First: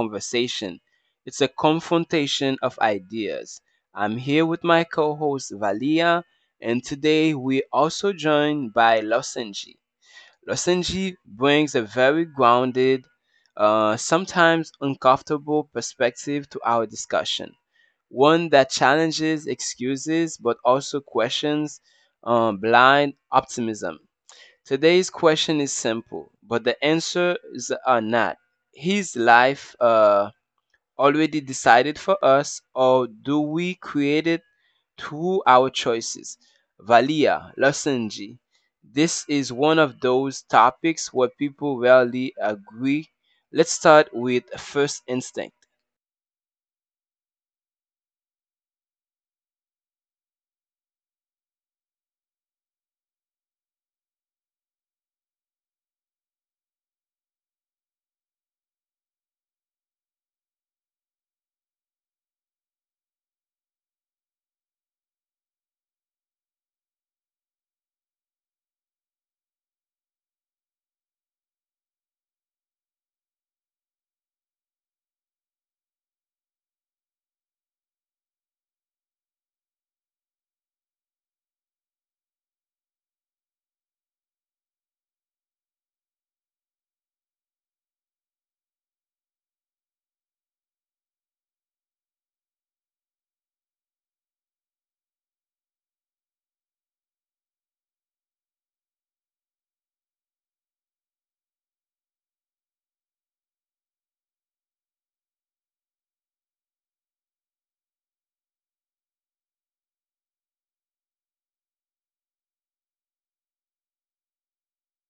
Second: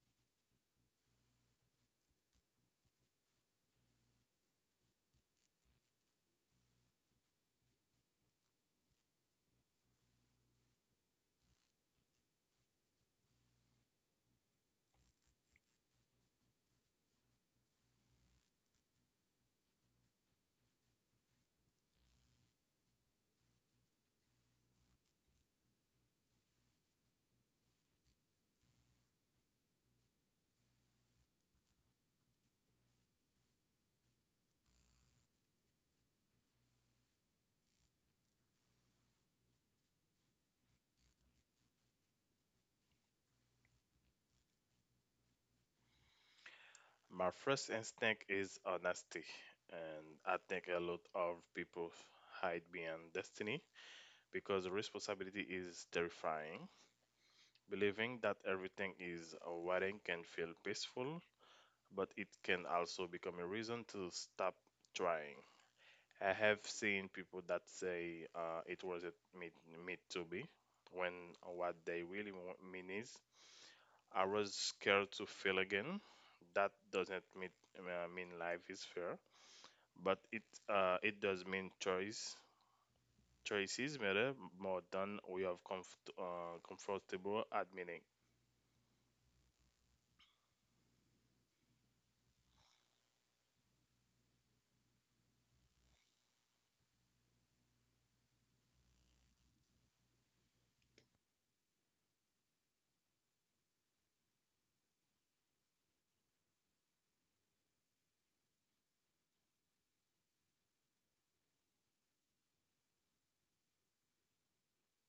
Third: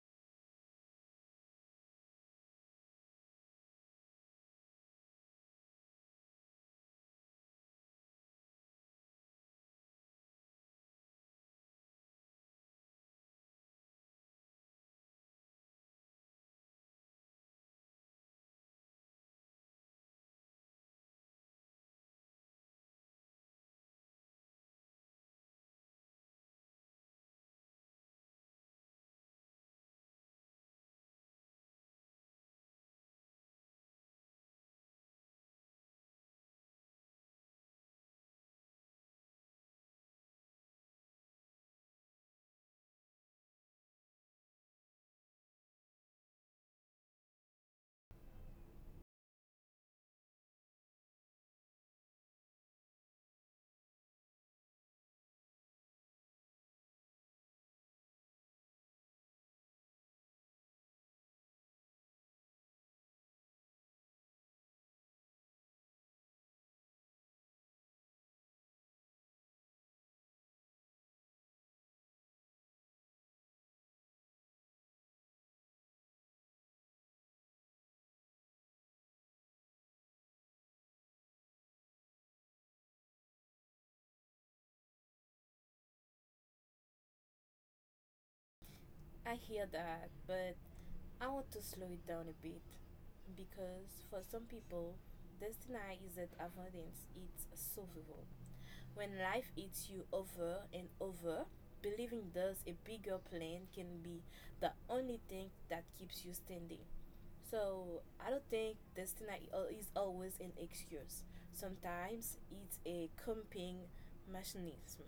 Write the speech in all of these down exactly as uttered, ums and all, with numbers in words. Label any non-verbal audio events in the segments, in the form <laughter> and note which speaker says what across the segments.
Speaker 1: conversation, it's a confrontation of ideas. I'm here with my co host Valia, and today we're also joined by Losenji. Losenji brings a very grounded, uh, sometimes uncomfortable perspective to our discussion, one that challenges excuses but also questions um, blind optimism. Today's question is simple, but the answers are not. Is life uh, already decided for us, or do we create it through our choices? Valia, Losenji. This is one of those topics where people rarely agree. Let's start with first instinct.
Speaker 2: My first instinct is honesty, and I think a lot of people hide behind destiny because responsibility is terrifying. Believing that everything is waiting can feel peaceful, but it can also become a reason to stop trying. I have seen people that say uh, it wasn't meant, meant to be, when what they really wa- mean is, I was scared to fail again. That doesn't mean, uh, mean life is fair, but it uh, it does mean choice. Choices matter more than we have comfort, uh, comfortable admitting.
Speaker 3: I hear that, but I want to slow it down a bit because for some people, destiny isn't avoidance, it's survival. When life eats you over and over, believing there's a bigger plan can be the only thing that keeps you standing. So I don't think destiny al- is always an excuse. Sometimes it's a coping mechanism.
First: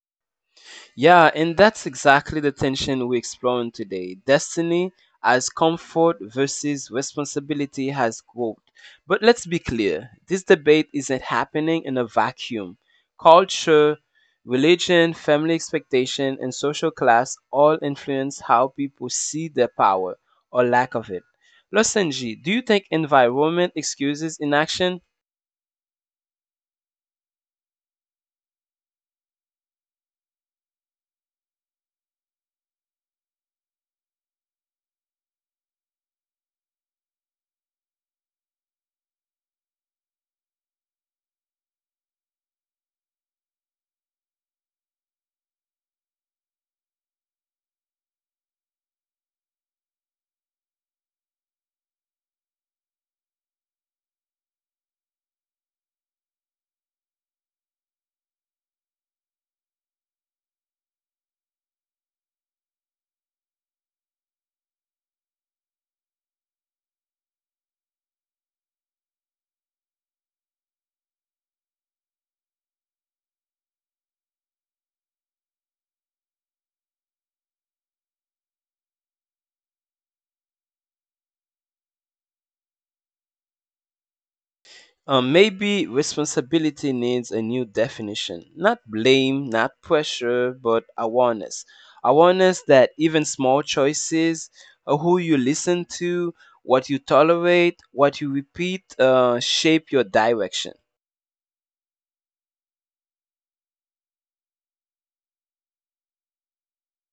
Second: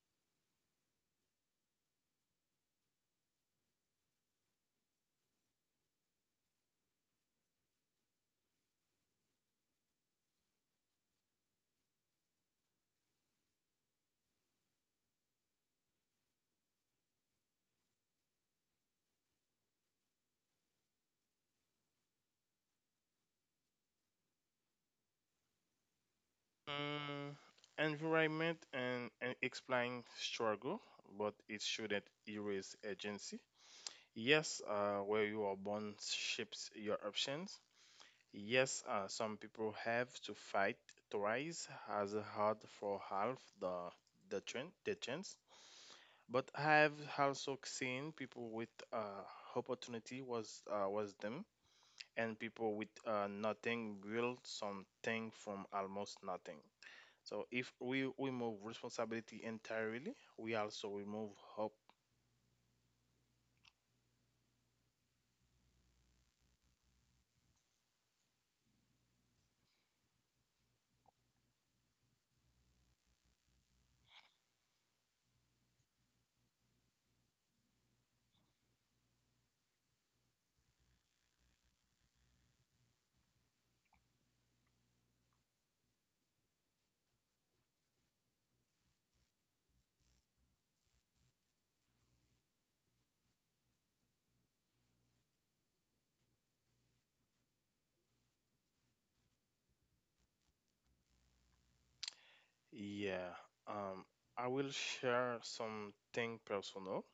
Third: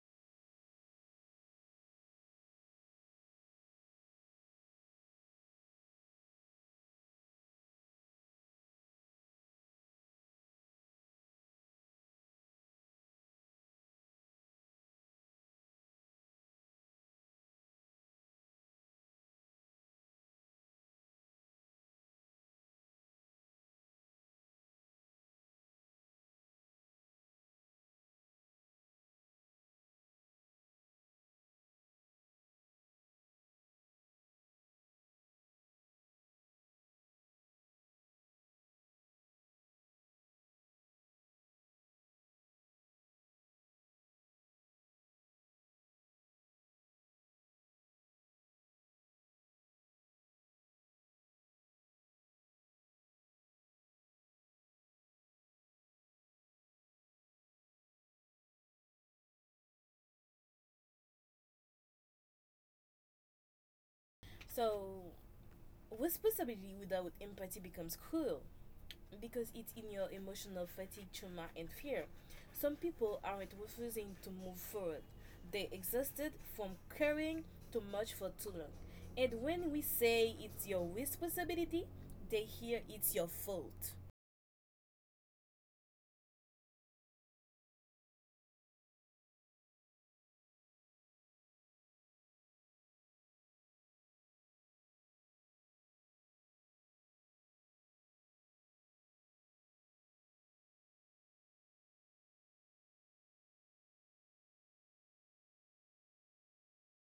Speaker 1: Yeah, and that's exactly the tension we're exploring today. Destiny as comfort versus responsibility has growth. But let's be clear, this debate isn't happening in a vacuum. Culture, religion, family expectation, and social class all influence how people see their power or lack of it. Losenji, do you think environment excuses inaction?
Speaker 2: Mm, Environment and, and explain struggle, but it shouldn't erase agency. Yes, uh, where you are born shapes your options. Yes, uh, some people have to fight twice as hard for half the the chance, the chance. But I have also seen people with uh, opportunity was uh, was them, and people with uh, nothing build something from almost nothing. So if we remove responsibility entirely, we also remove hope.
Speaker 3: So responsibility without empathy becomes cruel because it's in your emotional fatigue, trauma, and fear. Some people aren't refusing to move forward, they exhausted from carrying too much for too long. And when we say it's your responsibility, they hear it's your fault.
Speaker 1: Uh, maybe responsibility needs a new definition. Not blame, not pressure, but awareness. Awareness that even small choices, uh, who you listen to, what you tolerate, what you repeat, uh, shape your direction.
Speaker 2: Yeah. Um, I will share something personal.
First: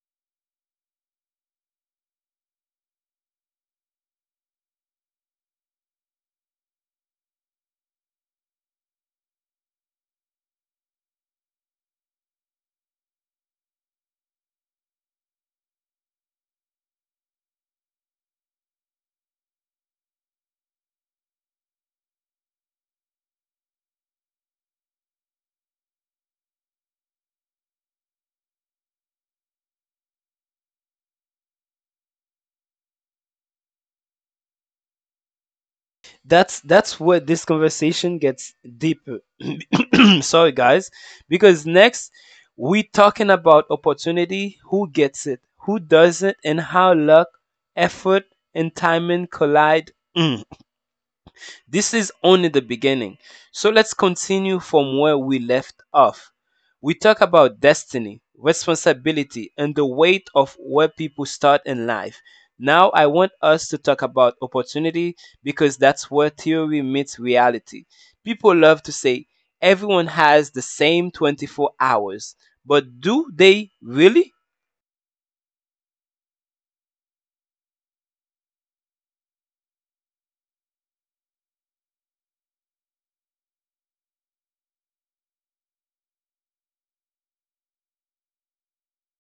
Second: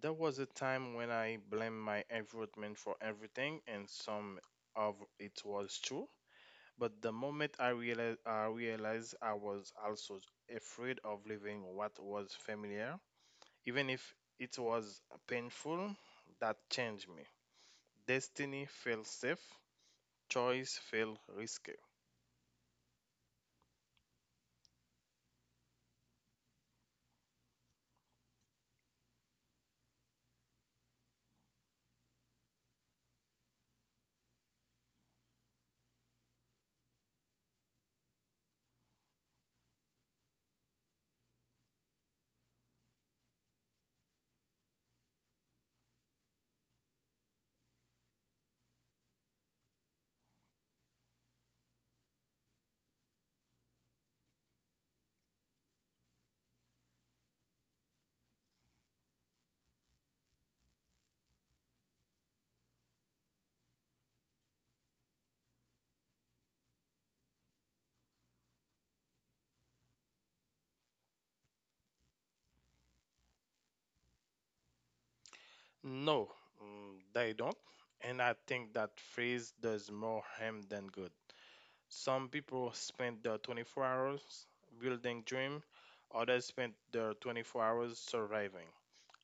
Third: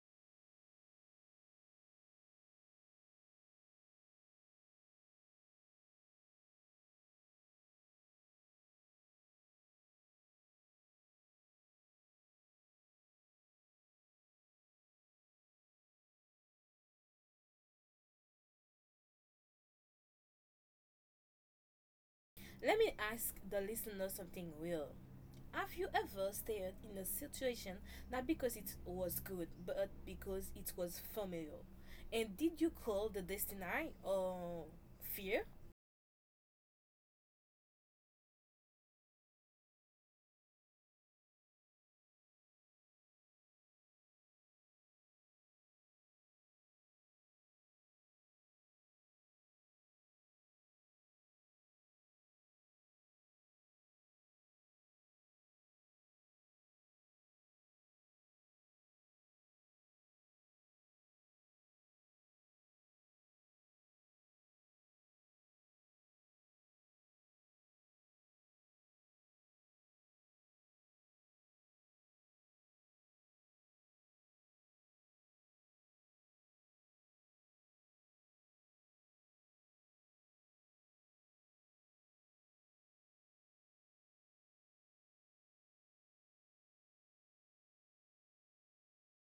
Speaker 2: There was a time when I blamed my environment for everything, and some of it was true. But the moment I realized, I realized I was also afraid of leaving what was familiar, even if it was painful, that changed me. Destiny felt safe, choice felt risky.
Speaker 3: Let me ask the listener something real. Have you ever stayed in a situation not because it was good, but because it was familiar? And did you call the destiny or fear?
Speaker 1: that's that's where this conversation gets deeper. <clears throat> Sorry guys, because next we talking about opportunity, who gets it, who doesn't, and how luck, effort, and timing collide. Mm. This is only the beginning. So let's continue from where we left off. We talk about destiny, responsibility, and the weight of where people start in life. Now, I want us to talk about opportunity because that's where theory meets reality. People love to say everyone has the same twenty-four hours, but do they really?
Speaker 2: No, mm, they don't. And I think that phrase does more harm than good. Some people spend the twenty-four hours building dream, others spend the twenty-four hours surviving,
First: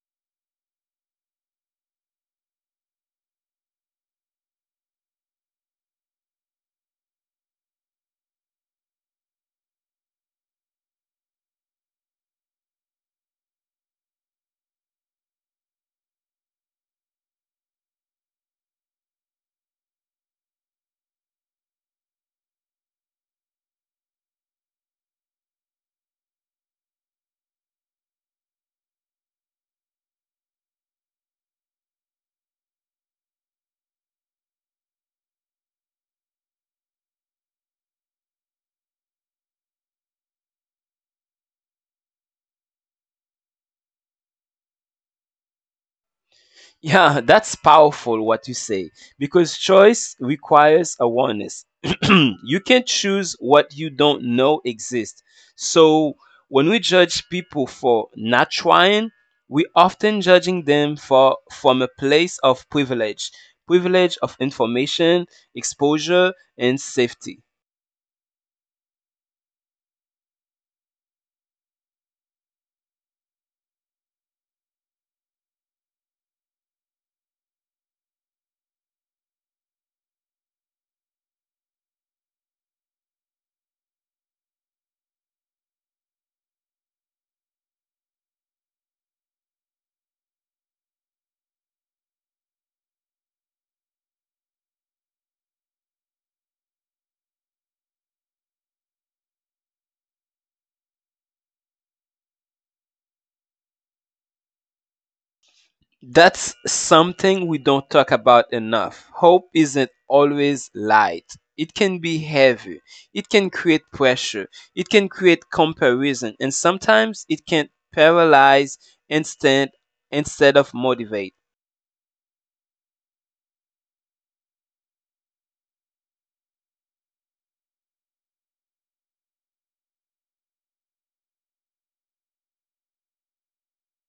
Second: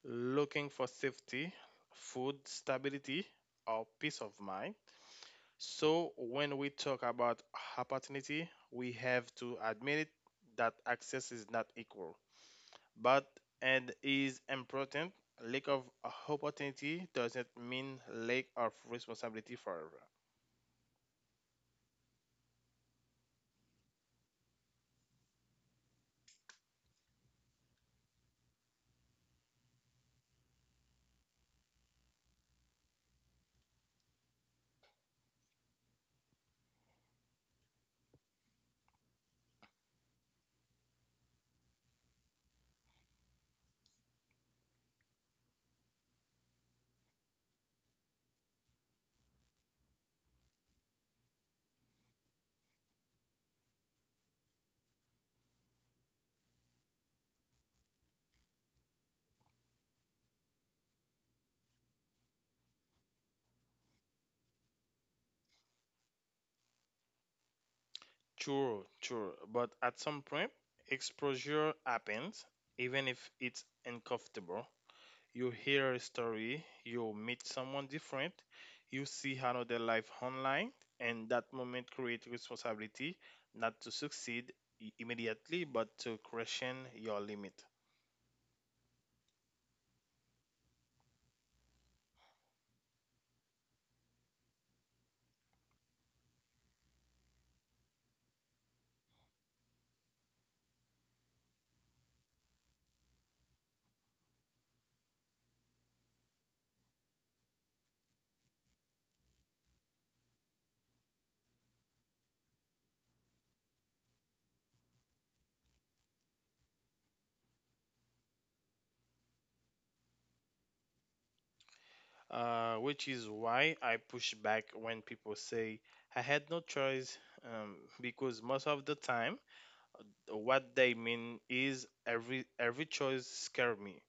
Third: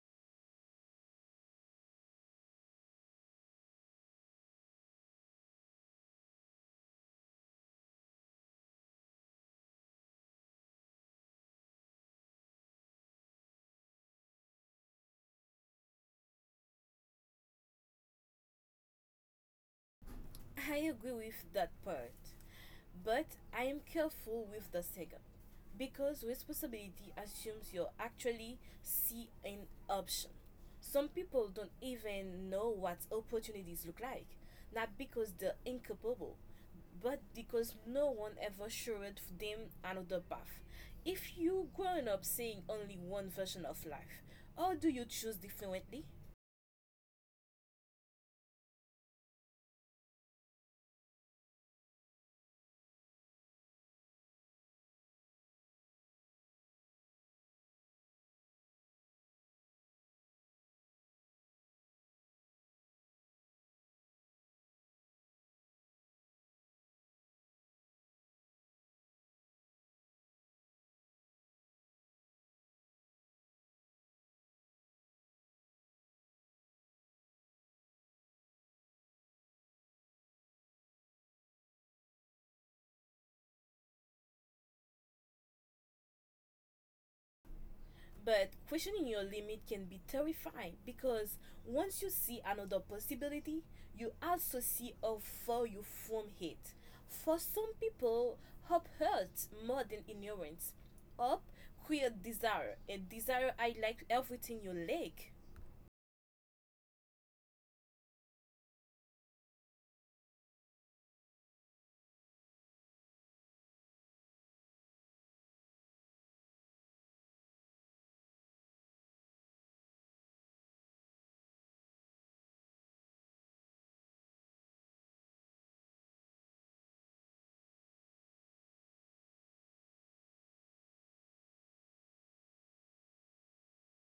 Speaker 2: looking for safety, food stability, or peace of mind. So when we talk about opportunity, we have to admit it that access is not equal, but and is important. Lack of opportunity doesn't mean lack of responsibility forever.
Speaker 3: I agree with that part, but I am careful with the second because responsibility assumes you actually see an option. Some people don't even know what opportunities look like, not because they're incapable, but because no one ever showed them another path. If you growing up seeing only one version of life, how do you choose differently?
Speaker 1: Yeah, that's powerful what you say because choice requires awareness. <clears throat> You can't choose what you don't know exists. So when we judge people for not trying, we often judging them for from a place of privilege, privilege of information, exposure, and safety.
Speaker 2: True, true. But at some point, exposure happens, even if it's uncomfortable. You hear a story, you meet someone different, you see another life online, and that moment creates responsibility not to succeed i- immediately, but to question your limit.
Speaker 3: But questioning your limit can be terrifying because once you see another possibility, you also see how far you from it. For some people, hope hurts more than ignorance. Hope creates desire, and desire highlights everything you lack.
Speaker 1: That's something we don't talk about enough. Hope isn't always light. It can be heavy. It can create pressure. It can create comparison. And sometimes it can paralyze instead instead of motivate.
Speaker 2: Uh, which is why I push back when people say I had no choice, um, because most of the time what they mean is every every choice scare me.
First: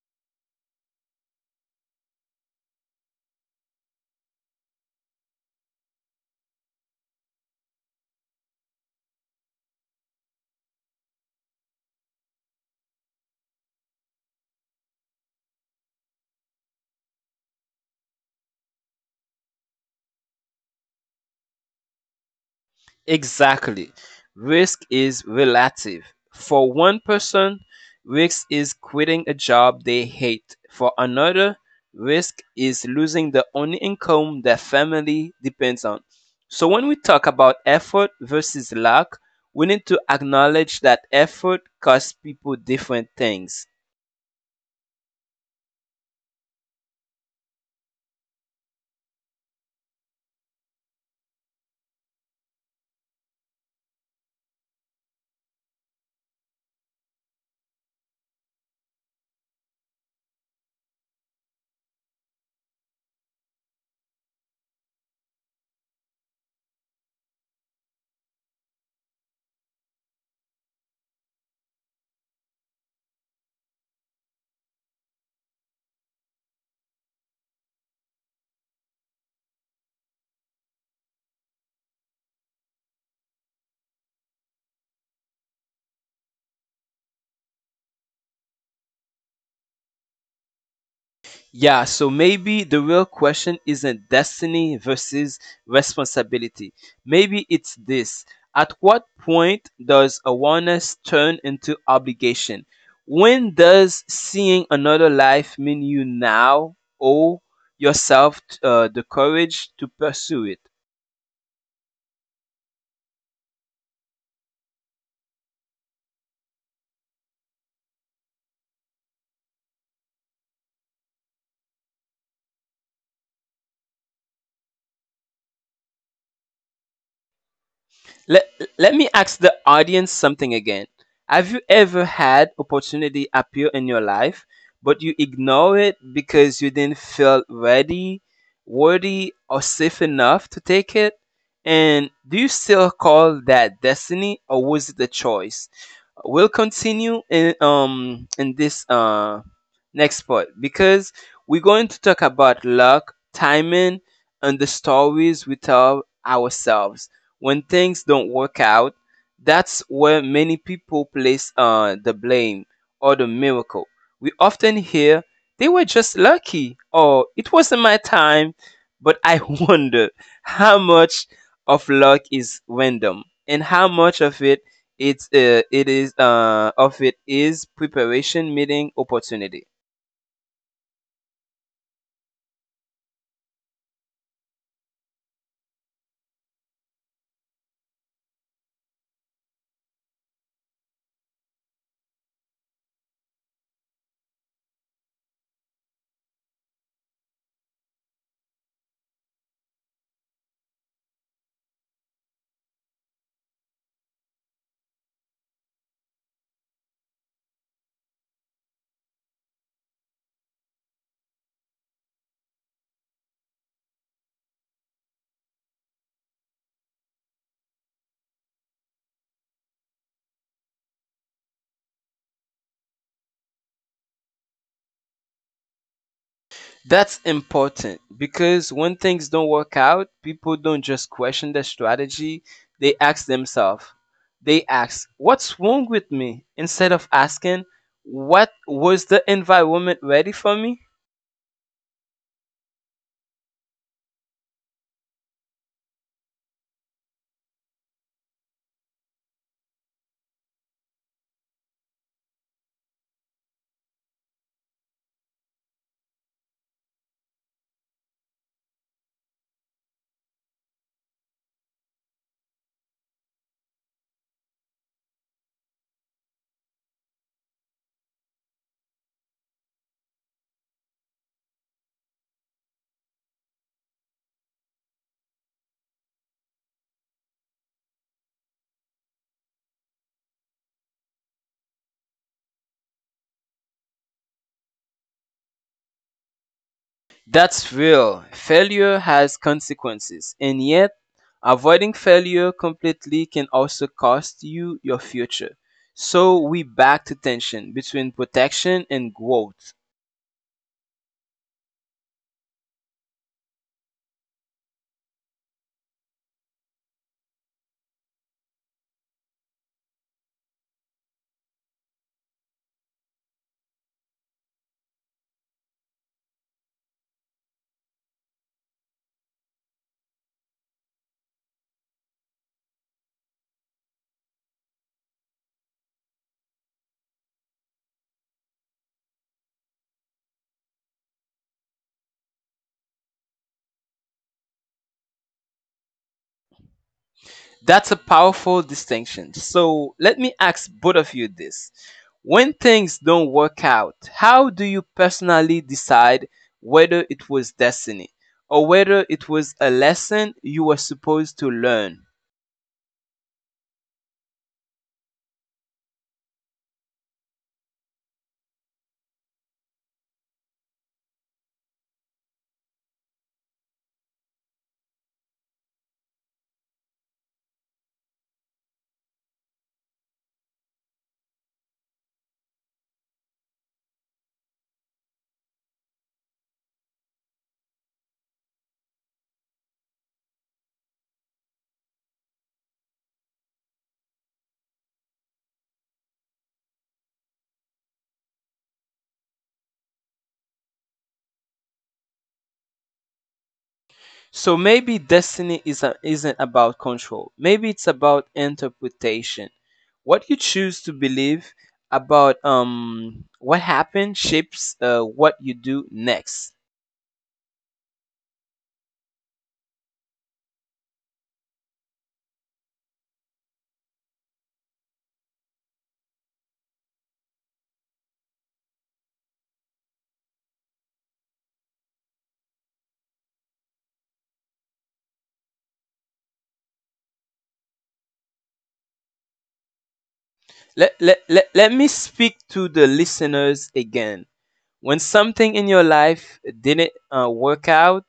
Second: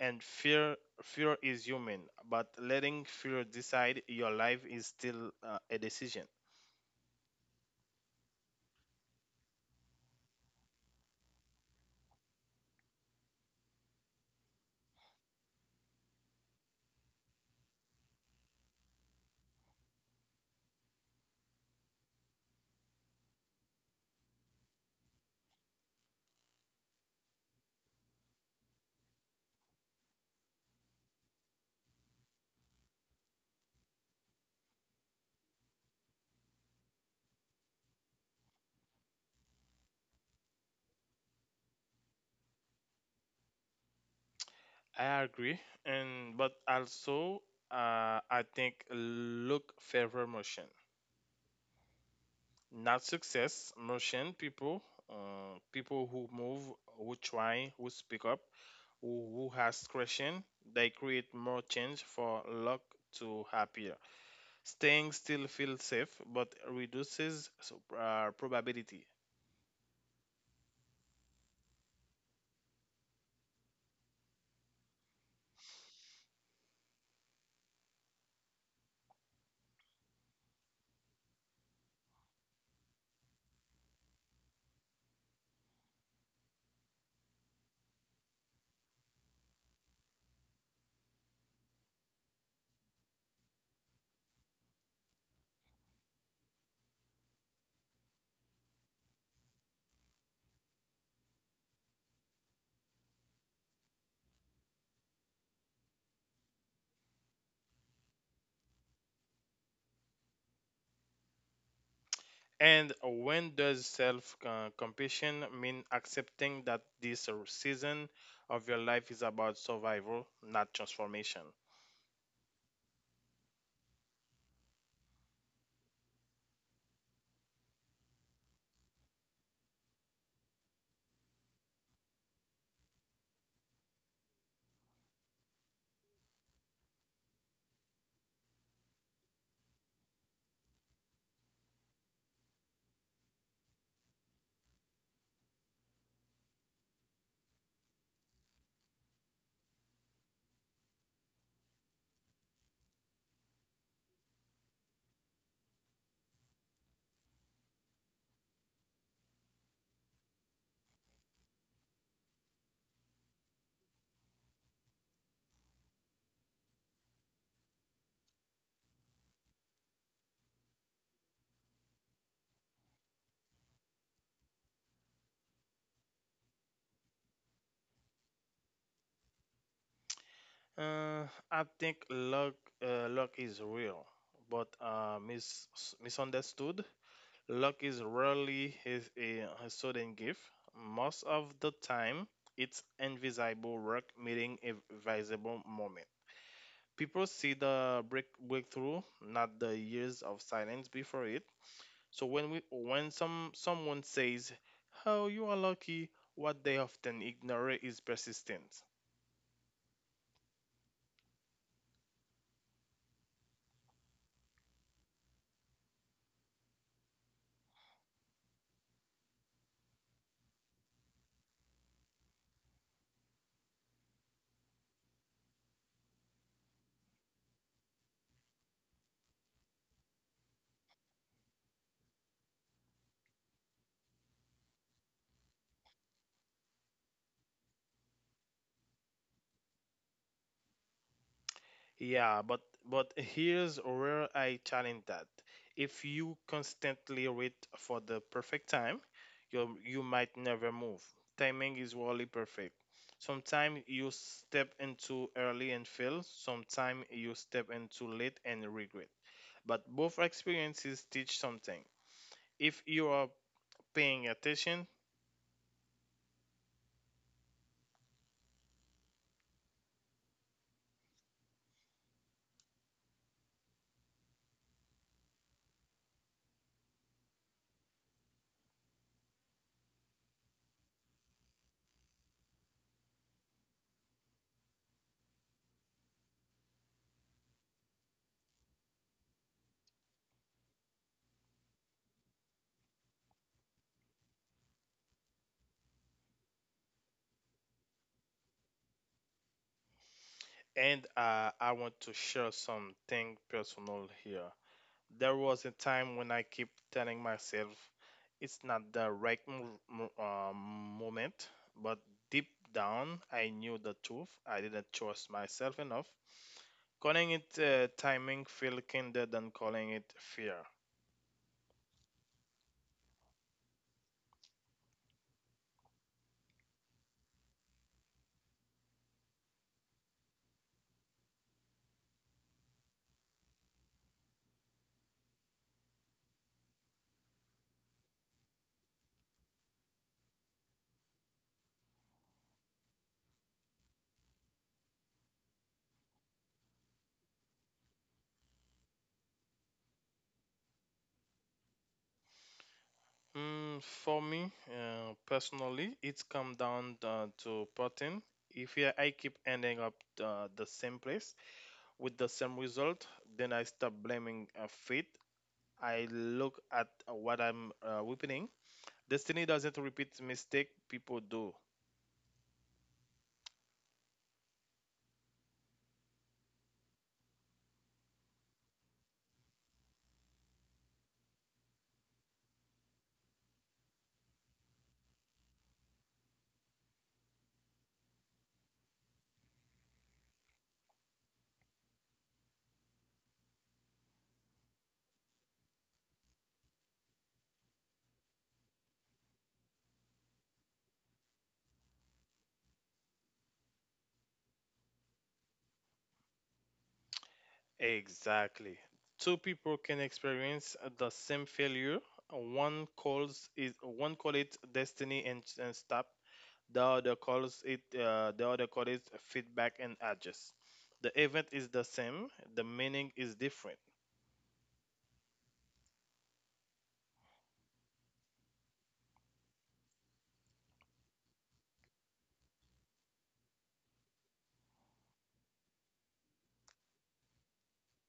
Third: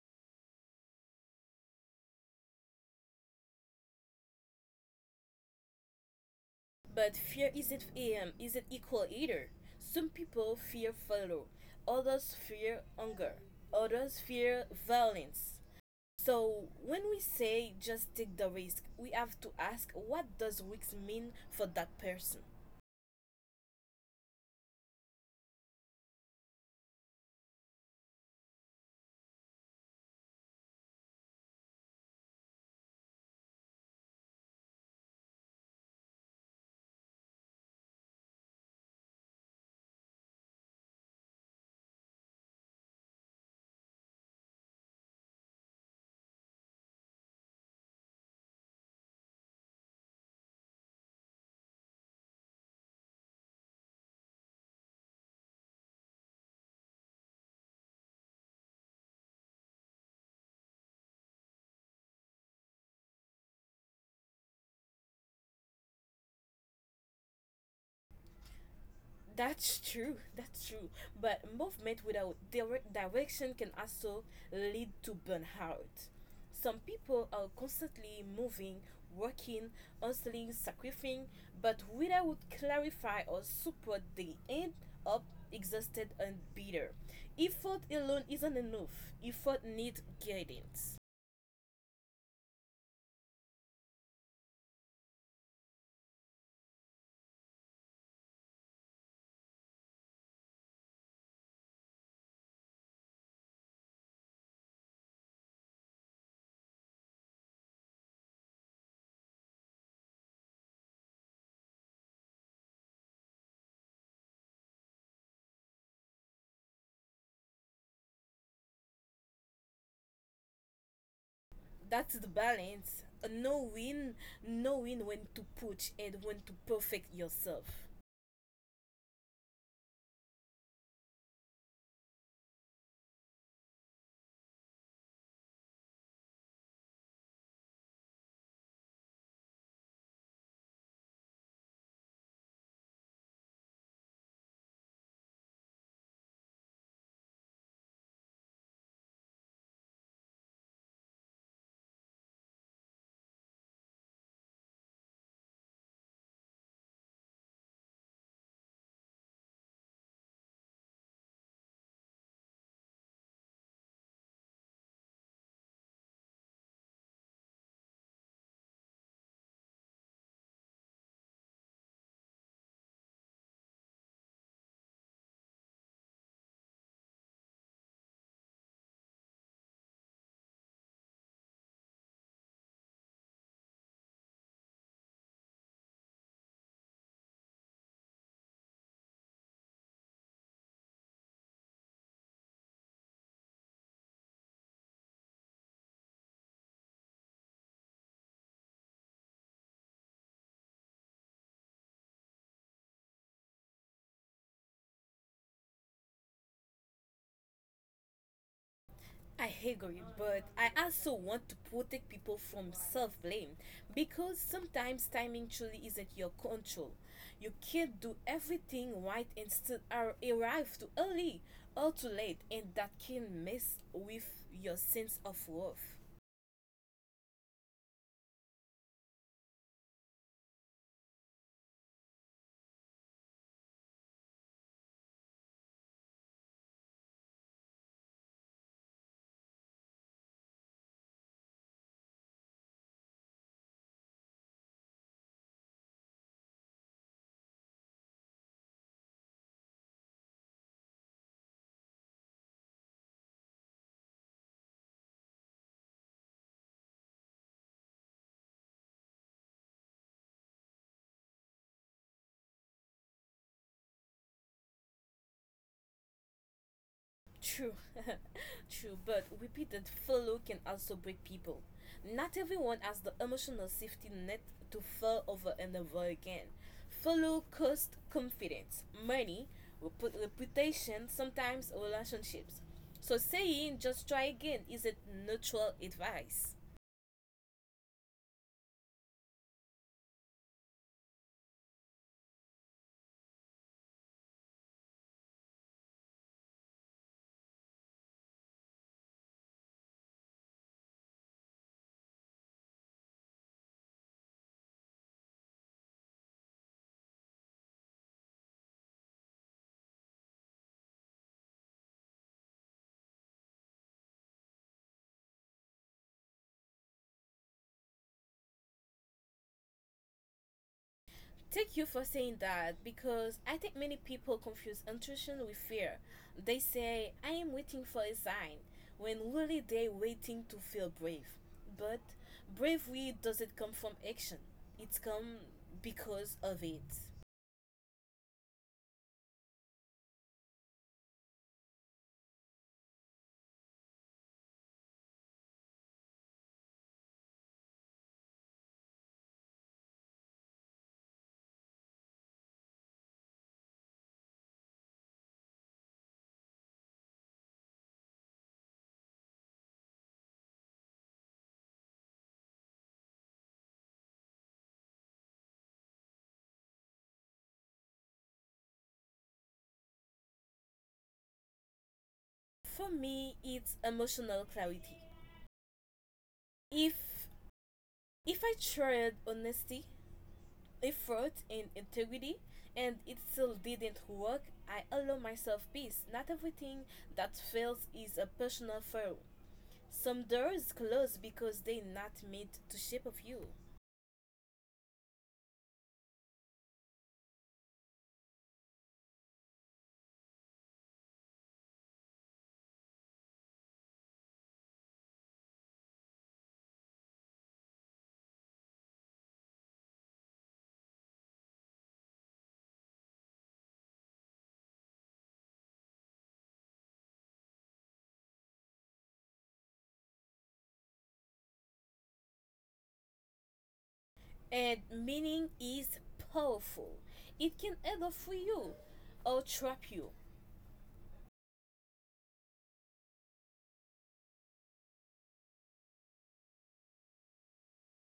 Speaker 2: And fear fear is human, but letting fear decide your life is still uh, a decision.
Speaker 3: But fear isn't um, isn't equal either. Some people fear follow. Others fear hunger, others fear violence. So, when we say just take the risk, we have to ask what does risk mean for that person?
Speaker 1: Exactly. Risk is relative. For one person, risk is quitting a job they hate. For another, risk is losing the only income their family depends on. So, when we talk about effort versus luck, we need to acknowledge that effort costs people different things.
Speaker 2: I agree, and but also uh, I think look favor motion, not success. Motion people, uh, people who move, who try, who speak up, who, who has question, they create more change for luck to happier. Staying still feels safe but reduces so- uh, probability.
Speaker 3: That's true, <laughs> that's true. But movement without dire- direction can also lead to burnout. Some people are constantly moving, working, hustling, sacrificing, but without clarify or support, they end up exhausted and bitter. Effort alone isn't enough. Effort needs guidance.
Speaker 1: Yeah, so maybe the real question isn't destiny versus responsibility. Maybe it's this: at what point does awareness turn into obligation? When does seeing another life mean you now owe yourself uh, the courage to pursue it?
Speaker 2: And when does self uh, compassion mean accepting that this uh, season of your life is about survival, not transformation?
Speaker 3: That's the balance, knowing knowing when to push and when to perfect yourself.
Speaker 1: Let Let me ask the audience something again. Have you ever had opportunity appear in your life, but you ignore it because you didn't feel ready, worthy, or safe enough to take it? And do you still call that destiny, or was it a choice? We'll continue in um in this uh next part because we're going to talk about luck, timing, and the stories we tell ourselves when things don't work out. That's where many people place uh, the blame or the miracle. We often hear they were just lucky or it wasn't my time, but I <laughs> wonder how much of luck is random and how much of it it's uh, it is uh, of it is preparation meeting opportunity.
Speaker 2: Uh, I think luck, uh, luck is real, but uh, mis- misunderstood. Luck is rarely is a, a sudden gift. Most of the time, it's invisible work meeting a visible moment. People see the break breakthrough, not the years of silence before it. So when we when some someone says, "Oh, you are lucky," what they often ignore is persistence.
Speaker 3: I agree, but I also want to protect people from self-blame because sometimes timing truly isn't your control. You can't do everything right and still ar- arrive too early or too late, and that can mess with your sense of worth.
Speaker 1: That's important because when things don't work out, people don't just question their strategy, they ask themselves. They ask, "What's wrong with me?" instead of asking, "What was the environment ready for me?"
Speaker 2: Yeah, but but here's where I challenge that. If you constantly wait for the perfect time, you you might never move. Timing is rarely perfect. Sometimes you step into early and fail. Sometimes you step into late and regret, but both experiences teach something if you are paying attention.
Speaker 3: True, <laughs> true, but repeated follow can also break people. Not everyone has the emotional safety net to fall over and over again. Follow cost confidence, money, repu- reputation, sometimes relationships. So saying just try again isn't neutral advice.
Speaker 1: That's real. Failure has consequences, and yet, avoiding failure completely can also cost you your future. So, we back to tension between protection and growth.
Speaker 2: And uh, I want to share something personal here. There was a time when I keep telling myself it's not the right mo- mo- um, moment, but deep down I knew the truth. I didn't trust myself enough. Calling it uh, timing feel kinder than calling it fear.
Speaker 3: Thank you for saying that because I think many people confuse intuition with fear. They say, I am waiting for a sign, when really they're waiting to feel brave. But bravery doesn't come from action, it's come because of it.
Speaker 1: That's a powerful distinction. So let me ask both of you this. When things don't work out, how do you personally decide whether it was destiny or whether it was a lesson you were supposed to learn?
Speaker 2: Mm, for me, uh, personally, it's come down uh, to pattern. If yeah, I keep ending up uh, the same place with the same result, then I stop blaming uh, fate. I look at what I'm uh, repeating. Destiny doesn't repeat mistake people do.
Speaker 3: For me, it's emotional clarity. If if I tried honesty, effort and integrity and it still didn't work, I allow myself peace. Not everything that fails is a personal flaw. Some doors close because they're not meant to shape of you.
Speaker 1: So maybe destiny is a, isn't about control. Maybe it's about interpretation. What you choose to believe about um, what happened shapes uh, what you do next.
Speaker 2: Exactly. Two people can experience the same failure. One calls is one call it destiny and, and stop. The other calls it uh, the other calls it feedback and adjust. The event is the same, the meaning is different.
Speaker 3: And meaning is powerful. It can either free you or trap you.
Speaker 1: let, let, let, let me speak to the listeners again. When something in your life didn't uh, work out,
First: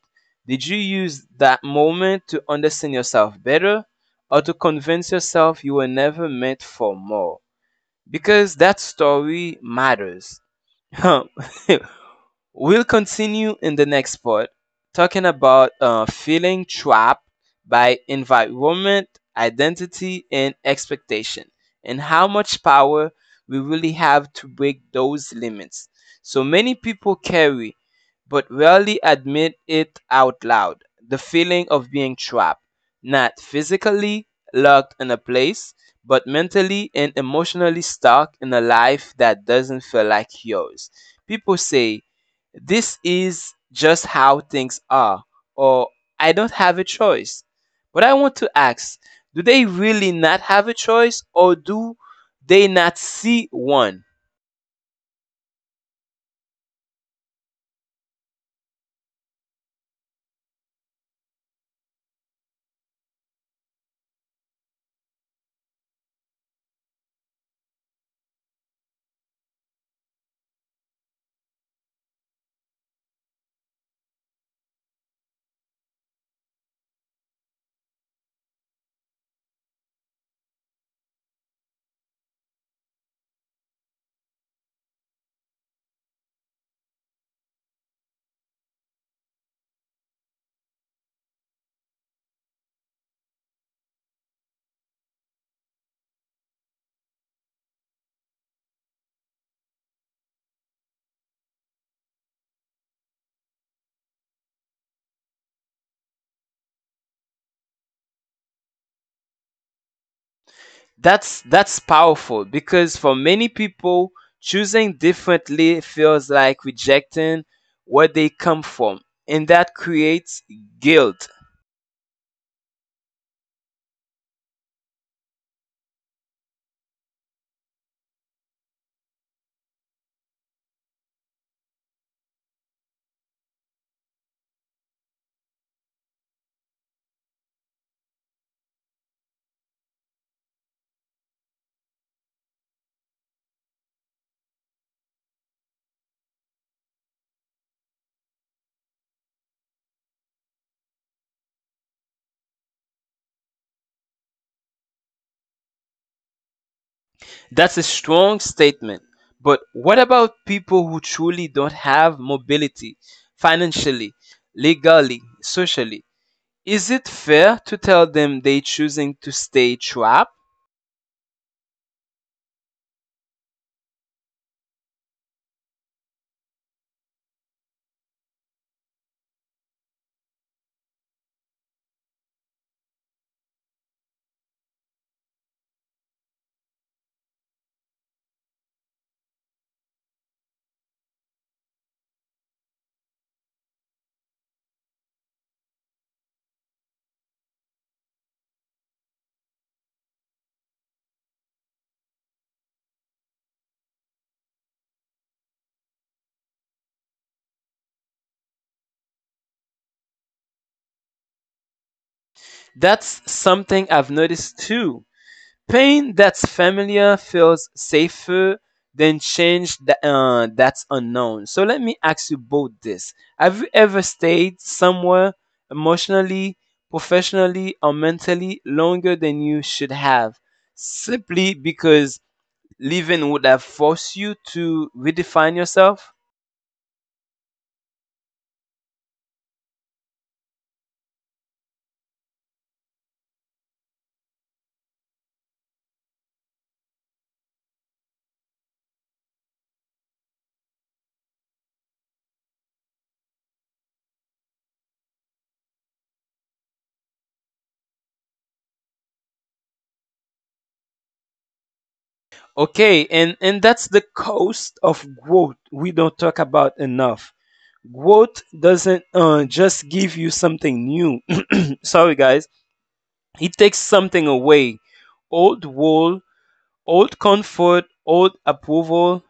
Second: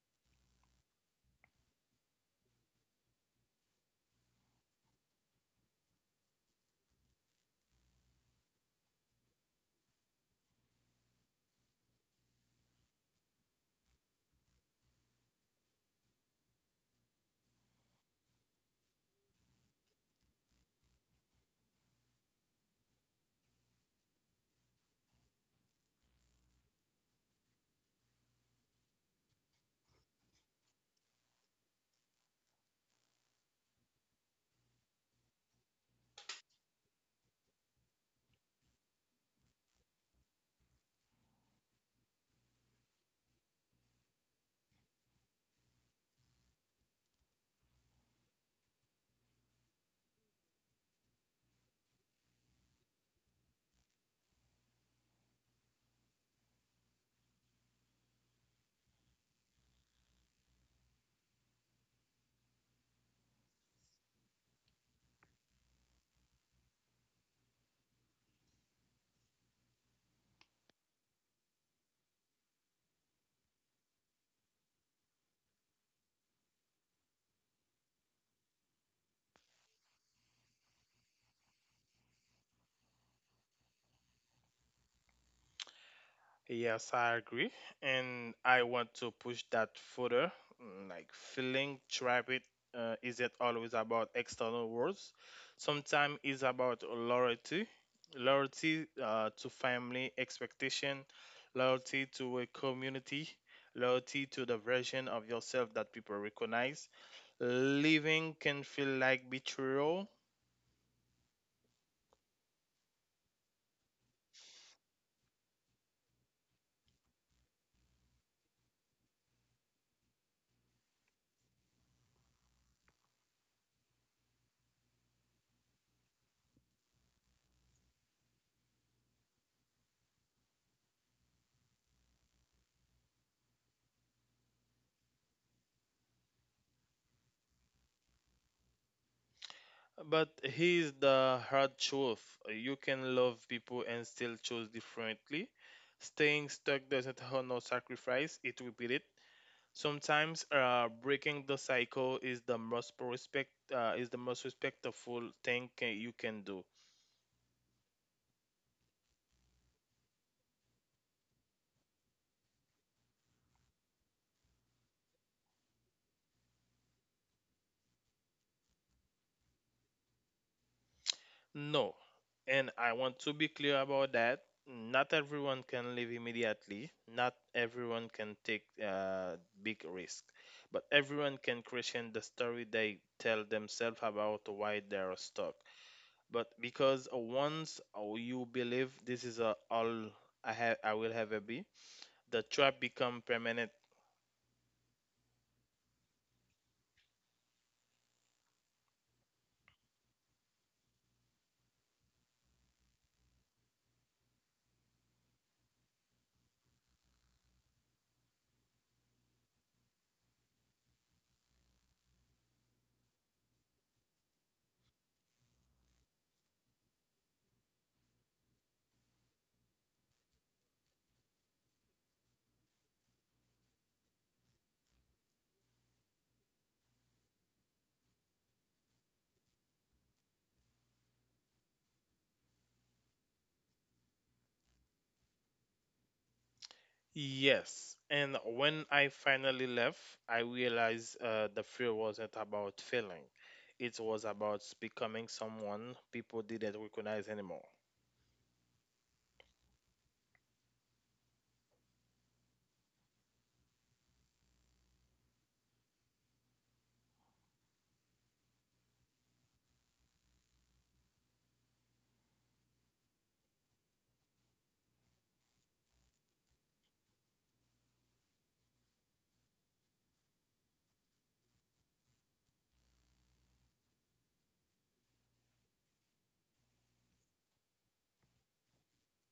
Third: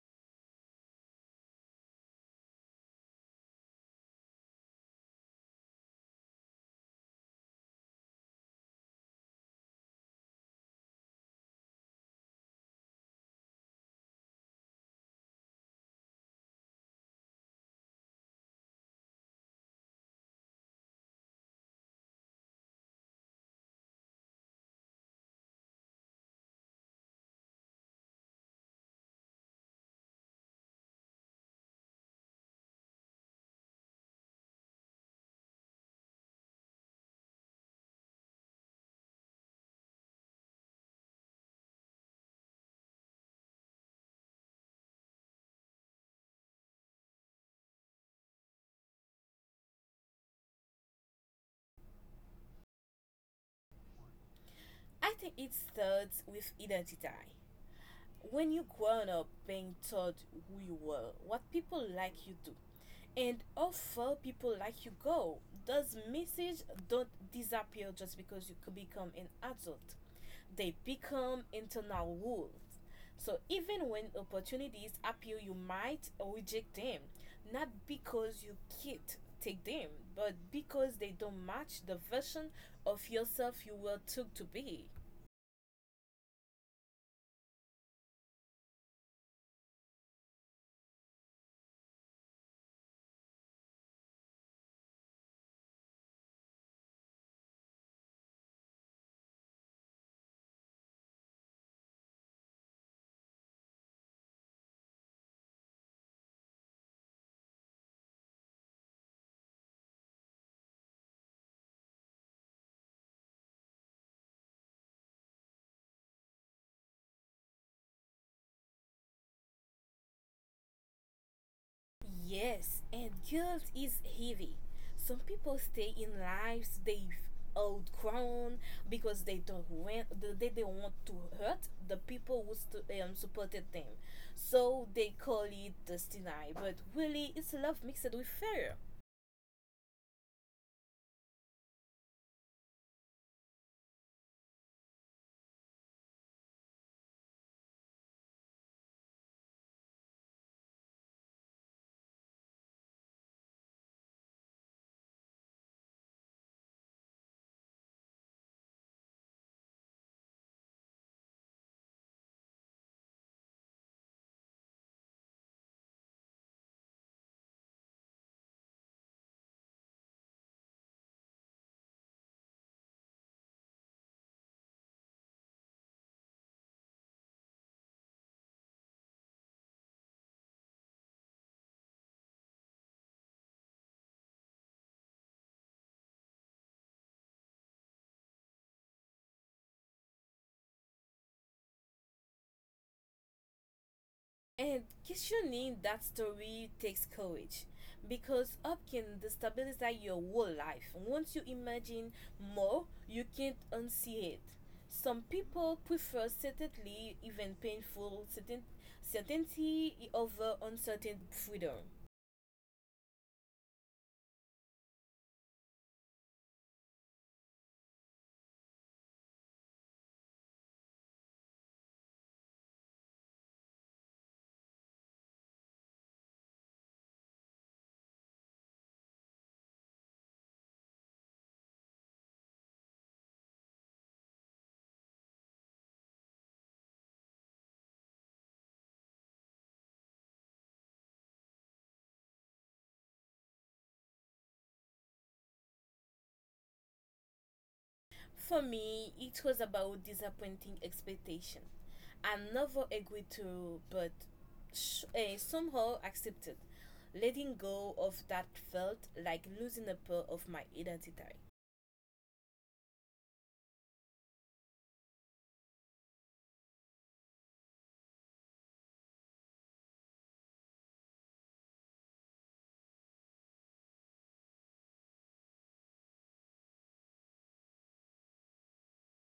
Speaker 1: did you use that moment to understand yourself better or to convince yourself you were never meant for more? Because that story matters. <laughs> Huh? <laughs> We'll continue in the next part talking about uh, feeling trapped by environment, identity, and expectation, and how much power we really have to break those limits. So many people carry, but rarely admit it out loud, the feeling of being trapped, not physically locked in a place, but mentally and emotionally stuck in a life that doesn't feel like yours. People say, "This is just how things are," or "I don't have a choice." But I want to ask, do they really not have a choice, or do they not see one?
Speaker 3: I think it starts with identity. When you grown up being told who you were, what people like you do, and how far people like you go, those messages don't disappear just because you could become an adult. They become internal rules. So even when opportunities appear, you might reject them, not because you can't take them, but because they don't match the version of yourself you were took to be.
Speaker 2: Yes, I agree, and I want to push that further. Mm, like feeling trapped uh, isn't always about external words. Sometimes it's about loyalty, loyalty uh, to family expectation, loyalty to a community, loyalty to the version of yourself that people recognize. Living can feel like betrayal,
Speaker 1: That's that's powerful because for many people choosing differently feels like rejecting where they come from, and that creates guilt.
Speaker 3: Yes, and guilt is heavy. Some people stay in lives they've outgrown because they don't want they don't want to hurt the people who st- um, supported them. So they call it destiny, but really it's love mixed with fear.
Speaker 2: but here's the hard truth: you can love people and still choose differently. Staying stuck doesn't honor sacrifice, it repeats it. Sometimes uh, breaking the cycle is the most respect uh, is the most respectful thing ca- you can do.
Speaker 1: That's a strong statement. But what about people who truly don't have mobility financially, legally, socially? Is it fair to tell them they choosing to stay trapped?
Speaker 2: No, and I want to be clear about that. Not everyone can leave immediately. Not everyone can take uh, big risk, but everyone can question the story they tell themselves about why they are stuck. But because once you believe this is a all I have, I will ever be, the trap become permanent.
Speaker 3: And questioning that story takes courage because up can destabilize your whole life. Once you imagine more, you can't unsee it. Some people prefer certainly, even painful, certain, certainty over uncertain freedom.
Speaker 1: That's something I've noticed too. Pain that's familiar feels safer than change that, uh, that's unknown. So let me ask you both this. Have you ever stayed somewhere emotionally, professionally, or mentally longer than you should have simply because living would have forced you to redefine yourself?
Speaker 2: Yes, and when I finally left, I realized uh, the fear wasn't about failing. It was about becoming someone people didn't recognize anymore.
Speaker 3: For me, it was about disappointing expectation. I never agreed to, but sh- eh, somehow accepted. Letting go of that felt like losing a part of my identity.
Speaker 1: Okay, and, and that's the cost of growth we don't talk about enough. Growth doesn't uh, just give you something new. Sorry guys, it takes something away: old wool, old comfort, old approval.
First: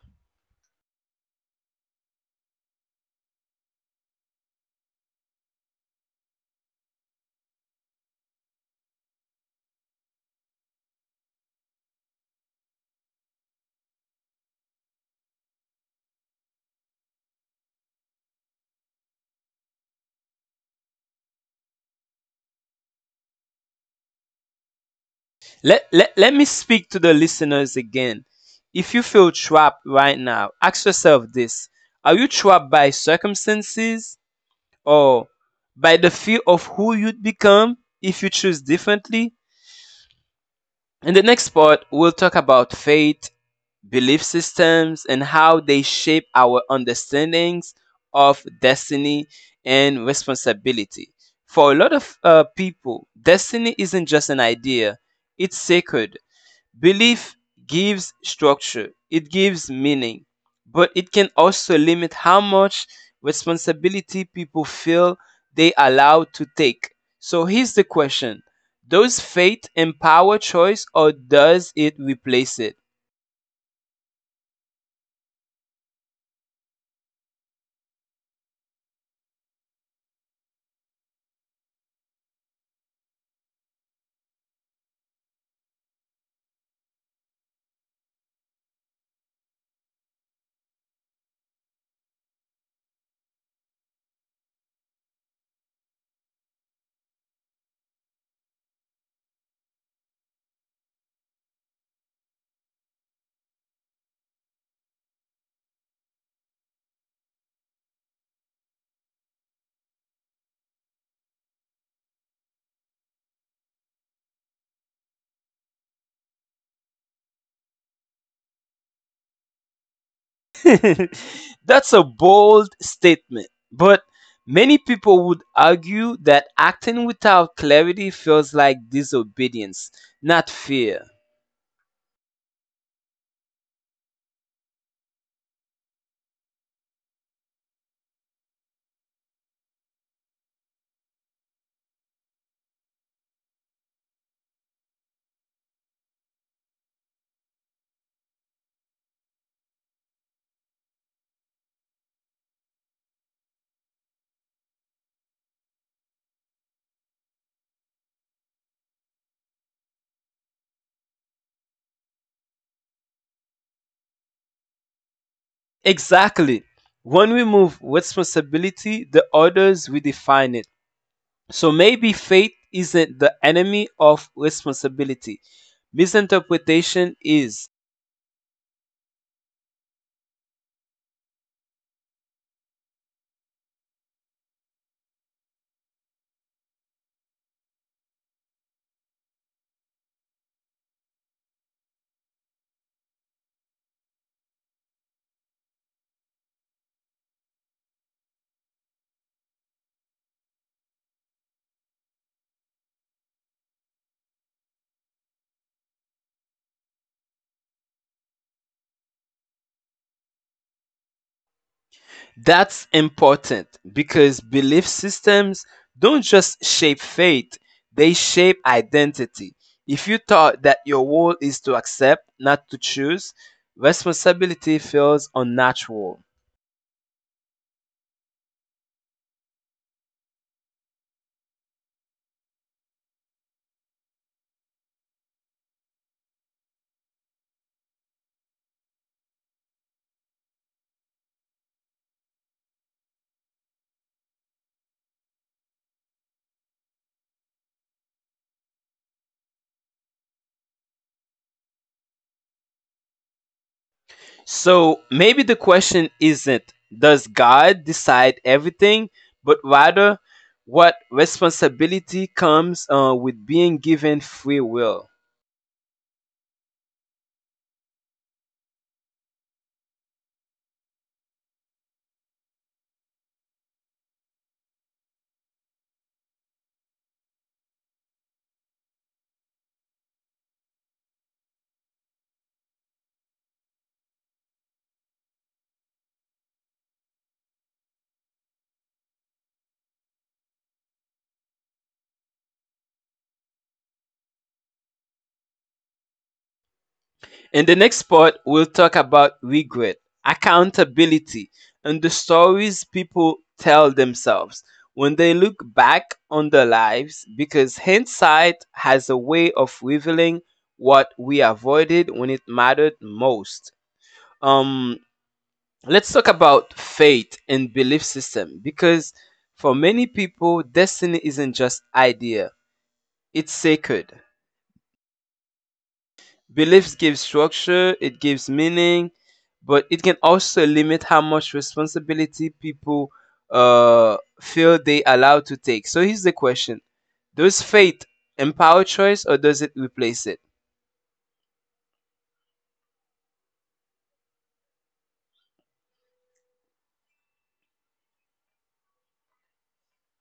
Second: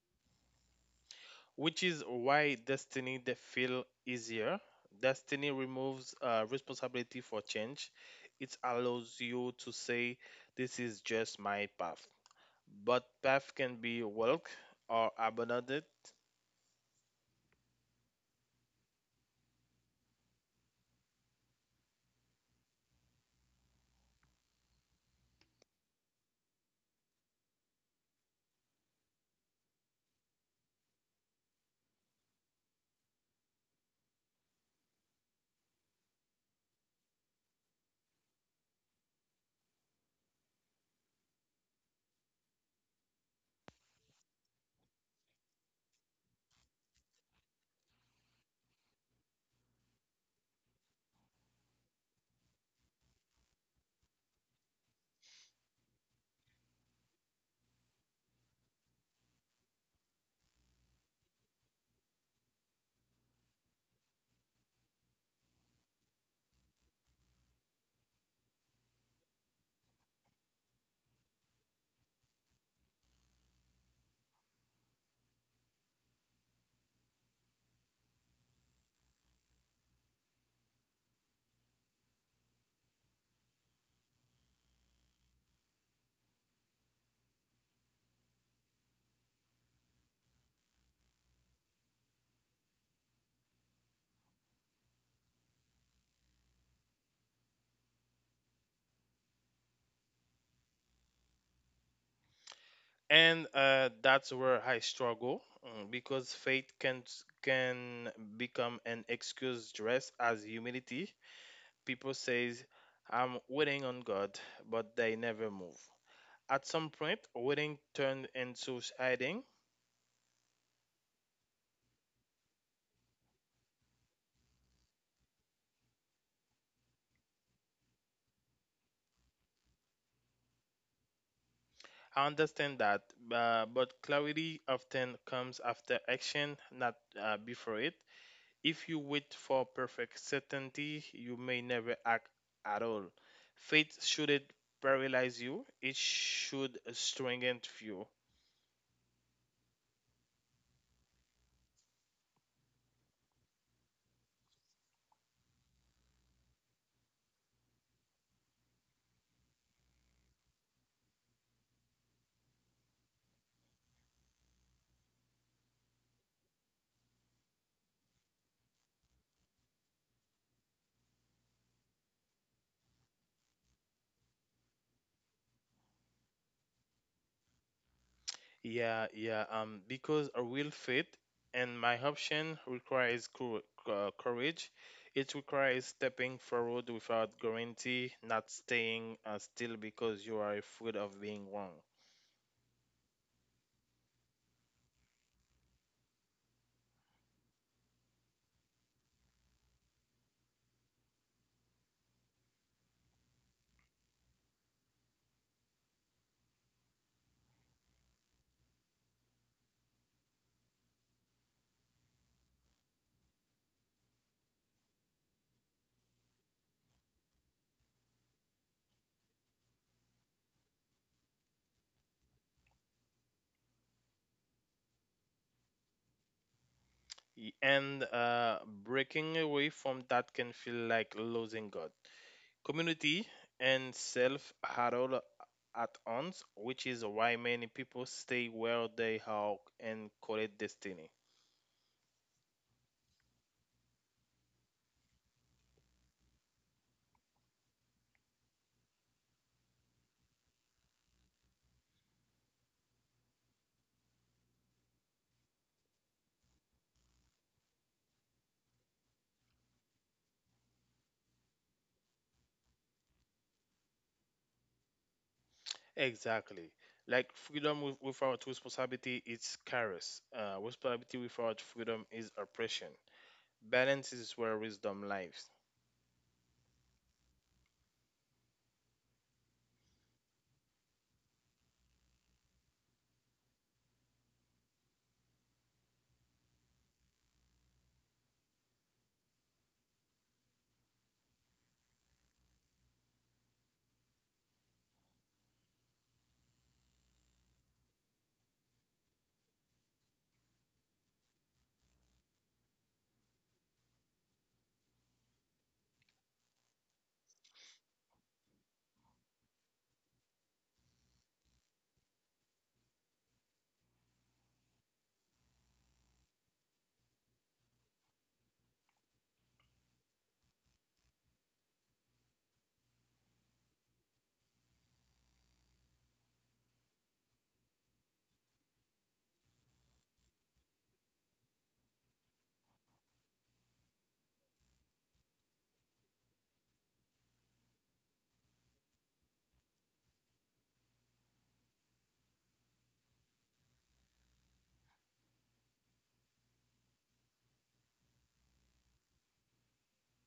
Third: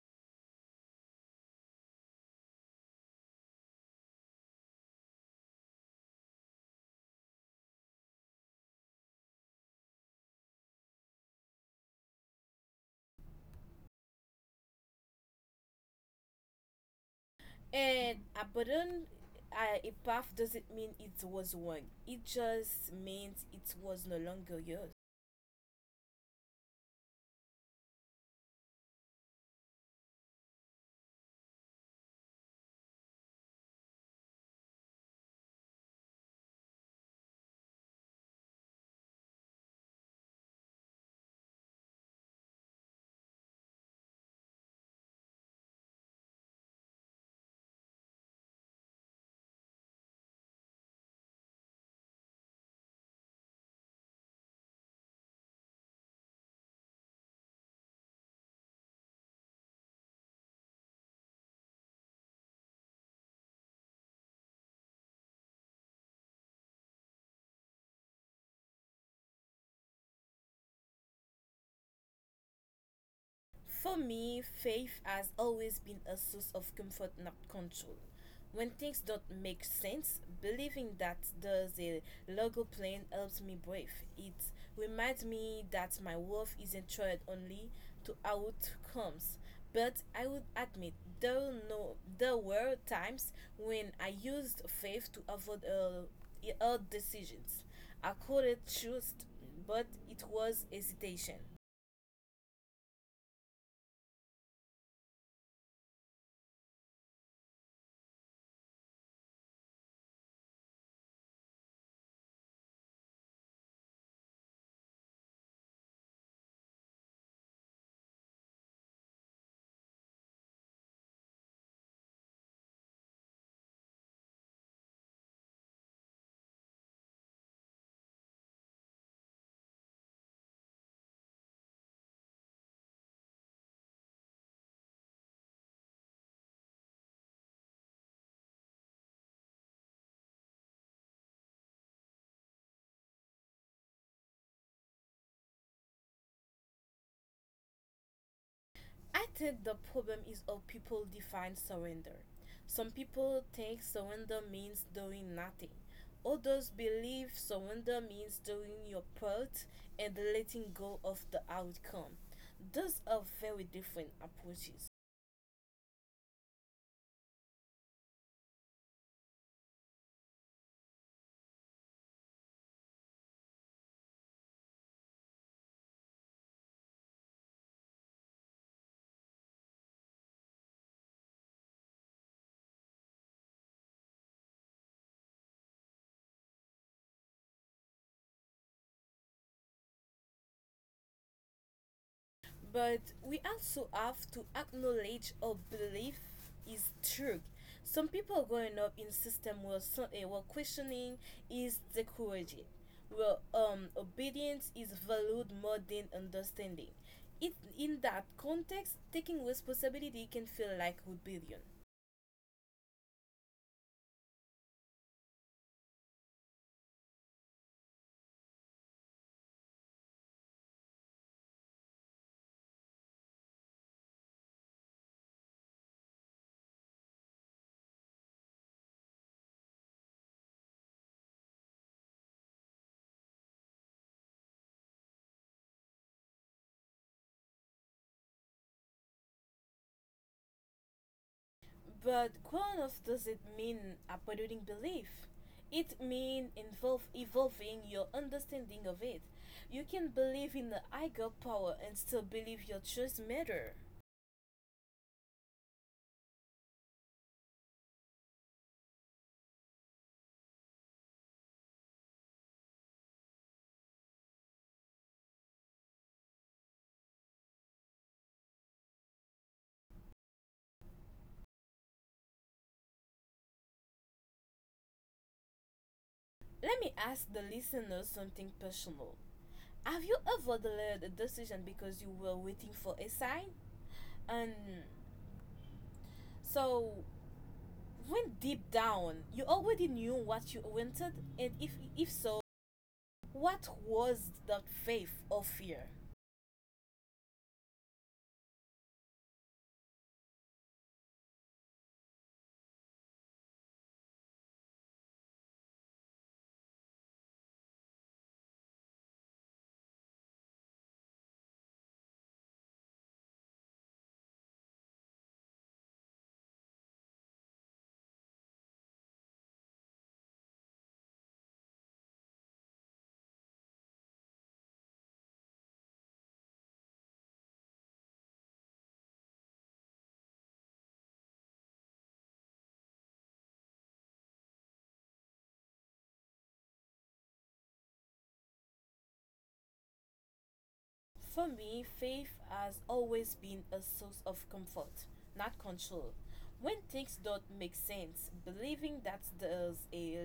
Speaker 2: Which is why destiny they feel easier. Destiny removes uh, responsibility for change. It allows you to say, "This is just my path." But path can be walked or abandoned.
Speaker 3: And abandon uh, a path doesn't mean it was wrong. It just means it was no longer yours.
Speaker 1: Let, let, let me speak to the listeners again. If you feel trapped right now, ask yourself this: are you trapped by circumstances or by the fear of who you'd become if you choose differently? In the next part, we'll talk about fate, belief systems, and how they shape our understandings of destiny and responsibility. For a lot of uh, people, destiny isn't just an idea, it's sacred. Belief gives structure, it gives meaning, but it can also limit how much responsibility people feel they allow to take. So here's the question: does faith empower choice, or does it replace it?
Speaker 3: For me, faith has always been a source of comfort, not control. When things don't make sense, believing that there's a logo plane helps me breathe. It reminds me that my worth isn't tied only to outcomes. But I would admit there were no there were times when I used faith to avoid uh, hard decisions. I could have chosen, but it was hesitation.
Speaker 2: And uh, That's where I struggle, mm, because faith can s- can become an excuse dressed as humility. People says I'm waiting on God, but they never move. At some point, waiting turned into hiding.
Speaker 1: <laughs> That's a bold statement, but many people would argue that acting without clarity feels like disobedience, not fear.
Speaker 2: I understand that, uh, but clarity often comes after action, not uh, before it. If you wait for perfect certainty, you may never act at all. Faith shouldn't paralyze you, it should strengthen you.
Speaker 3: I think the problem is how people define surrender. Some people think surrender means doing nothing. Others believe surrender means doing your part and letting go of the outcome. Those are very different approaches.
Speaker 1: Exactly. When we move responsibility, the others we define it. So maybe faith isn't the enemy of responsibility. Misinterpretation is.
Speaker 2: Yeah, yeah, um, because a real faith and my option requires cour- uh, courage. It requires stepping forward without guarantee, not staying uh, still because you are afraid of being wrong.
Speaker 3: But we also have to acknowledge our belief is true. Some people growing up in system were so, eh, were questioning is discouraged. Well, um, obedience is valued more than understanding. It, in that context, taking responsibility can feel like rebellion.
Speaker 1: That's important because belief systems don't just shape faith, they shape identity. If you thought that your role is to accept, not to choose, responsibility feels unnatural.
Speaker 2: Y- And uh, Breaking away from that can feel like losing God, community and self are all at once, which is why many people stay where they are and call it destiny.
Speaker 3: But Quanos doesn't mean uprooting belief. It means involve evolving your understanding of it. You can believe in the higher power and still believe your choice matter.
Speaker 1: So maybe the question isn't does God decide everything, but rather what responsibility comes uh, with being given free will?
Speaker 2: Exactly. Like freedom with- without responsibility is chaos. Uh, responsibility without freedom is oppression. Balance is where wisdom lives.
Speaker 3: Let me ask the listeners something personal. Have you ever delayed a decision because you were waiting for a sign? And so, when deep down you already knew what you wanted, and if if so, what was that, faith or fear?
Speaker 1: In the next part, we'll talk about regret, accountability, and the stories people tell themselves when they look back on their lives because hindsight has a way of revealing what we avoided when it mattered most. Um, let's talk about faith and belief system because for many people, destiny isn't just idea, it's sacred. Beliefs give structure, it gives meaning, but it can also limit how much responsibility people uh, feel they allowed to take. So here's the question: does faith empower choice, or does it replace it?
Speaker 3: For me, faith has always been a source of comfort, not control. When things don't make sense, believing that there's a